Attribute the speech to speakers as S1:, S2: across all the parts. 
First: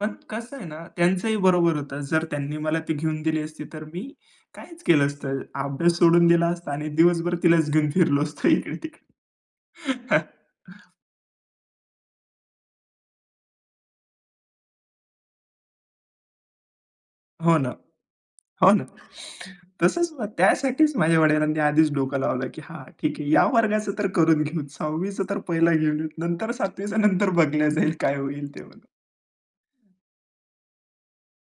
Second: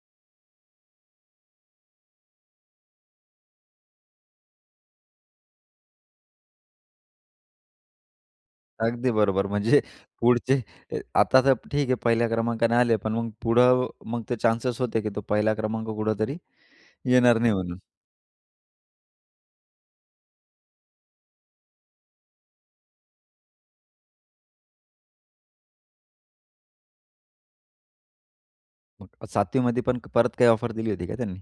S1: पण कसं आहे ना, त्यांचंही बरोबर होतं. जर त्यांनी मला ती घेऊन दिली असती, तर मी काहीच केलं असतं. अभ्यास सोडून दिला असता आणि दिवसभर तिलाच घेऊन फिरलो असतो
S2: अगदी
S1: इकडे-तिकडे.
S2: बरोबर, म्हणजे पुढचे आता तर ठीक आहे, पहिल्या क्रमांकाने आले, पण मग पुढं मग ते चान्सेस होते की तो पहिला क्रमांक कुठेतरी येणार नाही
S1: हो ना.
S2: म्हणून.
S1: हो ना. तसंच ना, त्यासाठीच माझ्या वडिलांनी आधीच डोकं लावलं की "हां, ठीक आहे, या वर्गाचं तर करून घेऊ, 6वी चं तर पहिलं घेऊन घेऊ नंतर 7वी चं नंतर बघल्या जाईल काय होईल ते."
S2: 7वी मध्ये पण परत काही ऑफर दिली होती का त्यांनी?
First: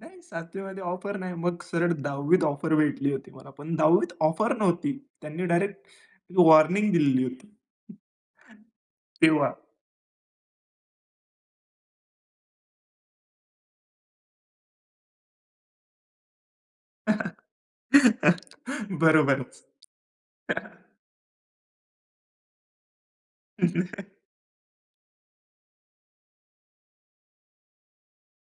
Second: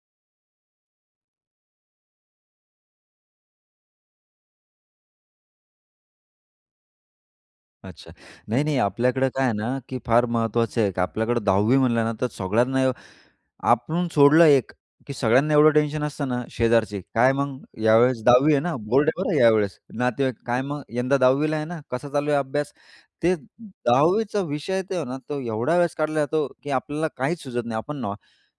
S1: नाही, 7वी मध्ये ऑफर नाही. मग सरळ 10वी त ऑफर भेटली होती मला, पण 10वी त ऑफर नव्हती. त्यांनी डायरेक्ट वॉर्निंग दिलेली होती
S2: अच्छा. नाही, नाही, आपल्याकडे काय
S1: तेव्हा.
S2: आहे ना, की फार महत्वाचं आहे. आपल्याकडे 10वी म्हणलं ना, तर सगळ्यांना आपण सोडलं एक, की सगळ्यांना एवढं टेन्शन असतं ना, शेजारचे, "काय मग यावेळेस 10वी आहे ना, बोर्ड आहे बरं
S1: बरोबर.
S2: यावेळेस." नातेवाईक, "काय मग यंदा 10वी ला आहे ना, कसा चालू आहे अभ्यास?" ते 10वी चा विषय आहे तो ना, तो एवढा वेळेस काढला जातो, की आपल्याला काहीच सुचत नाही. आपण न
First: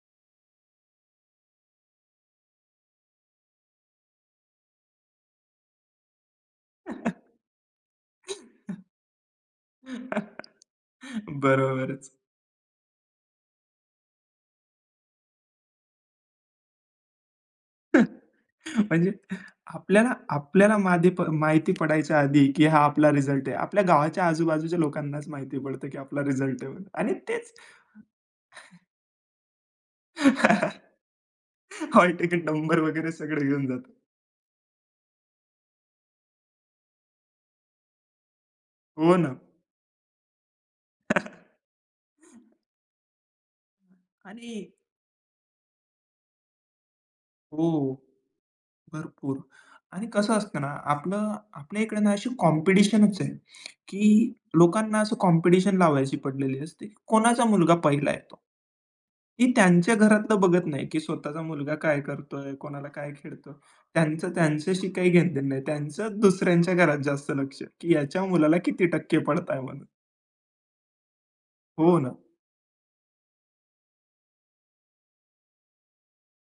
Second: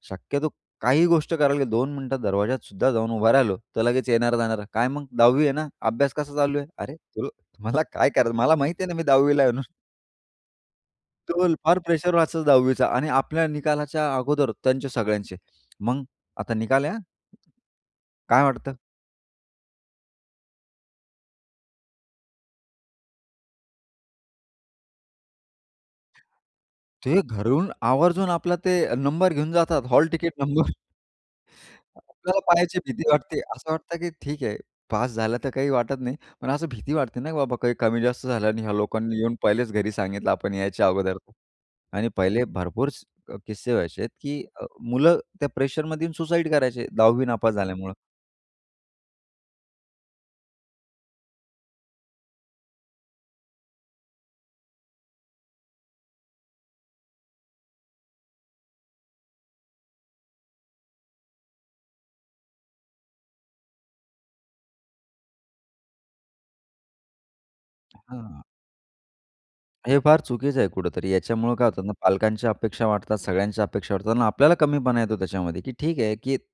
S2: शक्यतो काही गोष्ट करायला दोन मिनिटं दरवाज्यातसुद्धा जाऊन उभा राहिलो, तर लगेच येणारे-जाणारे, "काय मग 10वी आहे ना, अभ्यास कसा चालू आहे?" अरे, तुला तुम्हाला काय करायचं, मला माहीत आहे ना, मी 10वी ला आहे म्हणून. केवल फार
S1: बरोबरच.
S2: प्रेशर असतं 10वी चा आणि आपल्या निकालाच्या अगोदर त्यांचे सगळ्यांचे. मग आता निकाल आहे हं. काय वाटतं?
S1: म्हणजे आपल्याला आपल्याला माहित प माहिती पडायच्या आधी, की हा आपला रिझल्ट आहे. आपल्या गावाच्या आजूबाजूच्या लोकांनाच माहिती पडतं की आपला रिझल्ट आहे आणि
S2: ते
S1: तेच
S2: घरून आवर्जून आपला ते नंबर घेऊन जातात. Hall ticket number. [unintelligible] आपल्याला
S1: हॉलतिकिट
S2: पाहायची
S1: नंबर
S2: भीती
S1: वगैरे
S2: वाटते.
S1: सगळं घेऊन
S2: असं वाटतं
S1: जातो.
S2: की ठीक आहे पास झालं तर काही वाटत नाही, पण असं भीती वाटते ना, बाबा काही कमी जास्त झालं आणि ह्या
S1: हो
S2: लोकांनी येऊन
S1: ना.
S2: पहिलेच घरी सांगितलं आपण यायच्या अगोदर आणि पहिले भरपूर स किस्से व्हायचेत, की अ,
S1: आणि
S2: मुलं त्या प्रेशरमध्ये येऊन सुसाईड करायचे 10वी नापास झाल्यामुळे.
S1: हो. भरपूर. आणि कसं असतं ना, आपलं आपल्या इकडे अशी कॉम्पिटिशनच आहे, की लोकांना असं कॉम्पिटिशन लावायची पडलेली असते. कोणाचा मुलगा पहिला येतो. की त्यांच्या घरातलं बघत नाही की स्वतःचा मुलगा काय करतोय, कोणाला काय खेळतोय. त्यांचं त्यांच्याशी काही घेणदेणं नाही. त्यांचं दुसऱ्यांच्या घरात जास्त लक्ष आहे की ह्याच्या
S2: हां.
S1: मुलाला किती टक्के पडताय म्हणून.
S2: हे फार चुकीचं आहे कुठेतरी. याच्यामुळं काय होत ना,
S1: हो ना.
S2: पालकांच्या अपेक्षा वाढतात, सगळ्यांच्या अपेक्षा वाढतात आणि आपल्याला कमीपणा येतो त्याच्यामध्ये की ठीक आहे, की